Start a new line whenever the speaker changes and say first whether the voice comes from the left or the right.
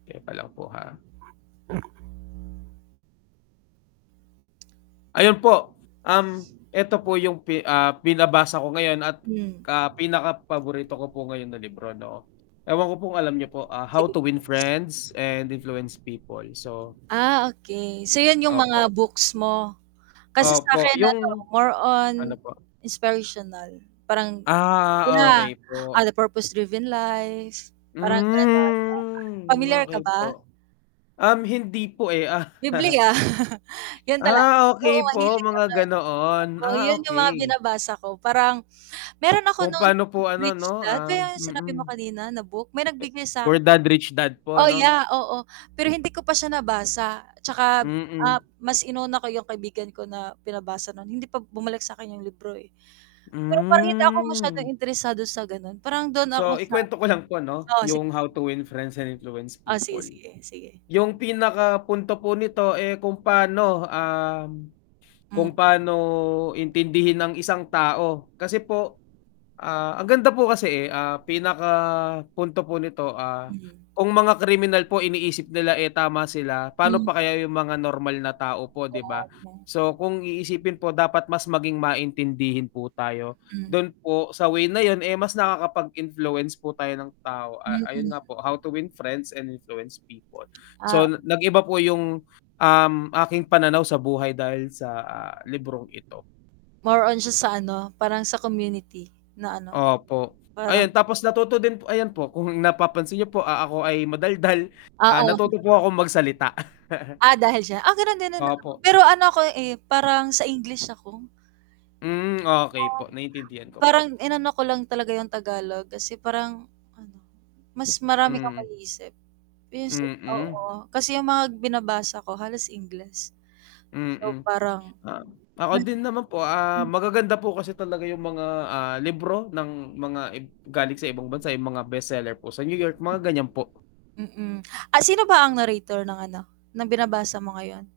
left: Teka lang po ha. Ayun po. Um, eto po yung pi ah, pinabasa ko ngayon at
right: Hmm.
left: ka pinaka paborito ko po ngayon ng libro no, ewan ko po kung alam niyo po, ah, How
right: Sige.
left: to win friends and influence people. So
right: Ah, okey, so yun yung
left: Opo.
right: mga books mo? Kasi sa
left: Opo,
right: akin ano
left: yung
right: more
left: ano
right: on,
left: po?
right: inspirational parang
left: Ah,
right: yeah,
left: okey
right: ah,
left: po.
right: the purpose driven life, parang ganun, oo.
left: Hmm,
right: Pamilyar
left: okey
right: ka
left: po
right: ba?
left: Um, hindi po, eh, ah.
right: Bibliya, yun tala
left: Ah, okey
right: oo
left: po,
right: mahilig
left: mga
right: kasi
left: ganoon,
right: ako.
left: ah,
right: Yun yung mga
left: okey.
right: binabasa ko, parang meron ako
left: Kung
right: non
left: pa'no
right: nung
left: po
right: m
left: ano 'no,
right: Rich Dad,
left: ah
right: kaya sinabi mo
left: mm.
right: kanina na book, may
left: A
right: nagbigay
left: poor
right: sakin.
left: dad, rich dad po
right: Oh,
left: ano?
right: yeah, oo, pero hindi ko pa siya nabasa 'tsaka, ah,
left: Mm.
right: mas inuna ko yung kaibigan ko na pinabasa nun, hindi pa bumalik sakin yung libro, eh. Pero parang hindi ako masyadong
left: Hmm.
right: interesado sa ganon, parang dun ako
left: So,
right: sa
left: ikuwento ko lang po ano,
right: oo sig
left: yung How to win friends and influence
right: O sige,
left: people.
right: sige, sige.
left: Yung pinaka punto po nito, eh, kung pa'no, um,
right: Hmm.
left: kung pa'no intindihin ang isang tao, kasi po ah, ang ganda po kasi, eh, ah, pinaka punto po nito, ah,
right: Hmm.
left: kung mga kriminal po iniisip nila, eh, tama sila, pa'no
right: Hmm.
left: pa kaya yung mga normal na tao po
right: Oo
left: 'di ba?
right: nga no.
left: So kung iisipin po dapat mas maging maintindihin po tayo,
right: Hmm.
left: dun po sa way na yun, eh, mas nakakapag-influence po tayo ng tao, ah,
right: Mm.
left: ayun nga po, "How to win friends and influence people."
right: Ah
left: So, nag-iba po yung, um, aking pananaw sa buhay dahil sa, ah, librong ito.
right: More on siya sa ano, parang sa community, na ano,
left: Opo,
right: parang
left: ayan tapos natuto din p ayan po kung napapansin niyo po, ah, ako ay madaldal, ah,
right: Oo.
left: natuto po akong magsalita.
right: Ah, dahil siya ah, gano'n din naman ako,
left: Opo.
right: pero ano ako, eh, parang sa English ako.
left: Hmm, okey
right: Oo,
left: po, naintindihan ko po.
right: parang inano ko lang talaga yung Tagalog kasi parang ano, mas marami kang
left: Hmm.
right: maiisip pe s
left: Mm.
right: oo kasi yung mga binabasa ko halos Ingles. So
left: Mm,
right: parang,
left: oo. Ako din
right: nahi
left: naman po, ah,
right: hmm.
left: magaganda po kasi talaga yung mga, ah, libro ng mga ib galing sa ibang bansa, yung mga bestseller po sa New York,
right: Hmm.
left: mga ganiyan po.
right: Mm, ah, sino ba ang narrator ng ano, ng binabasa mo ngayon?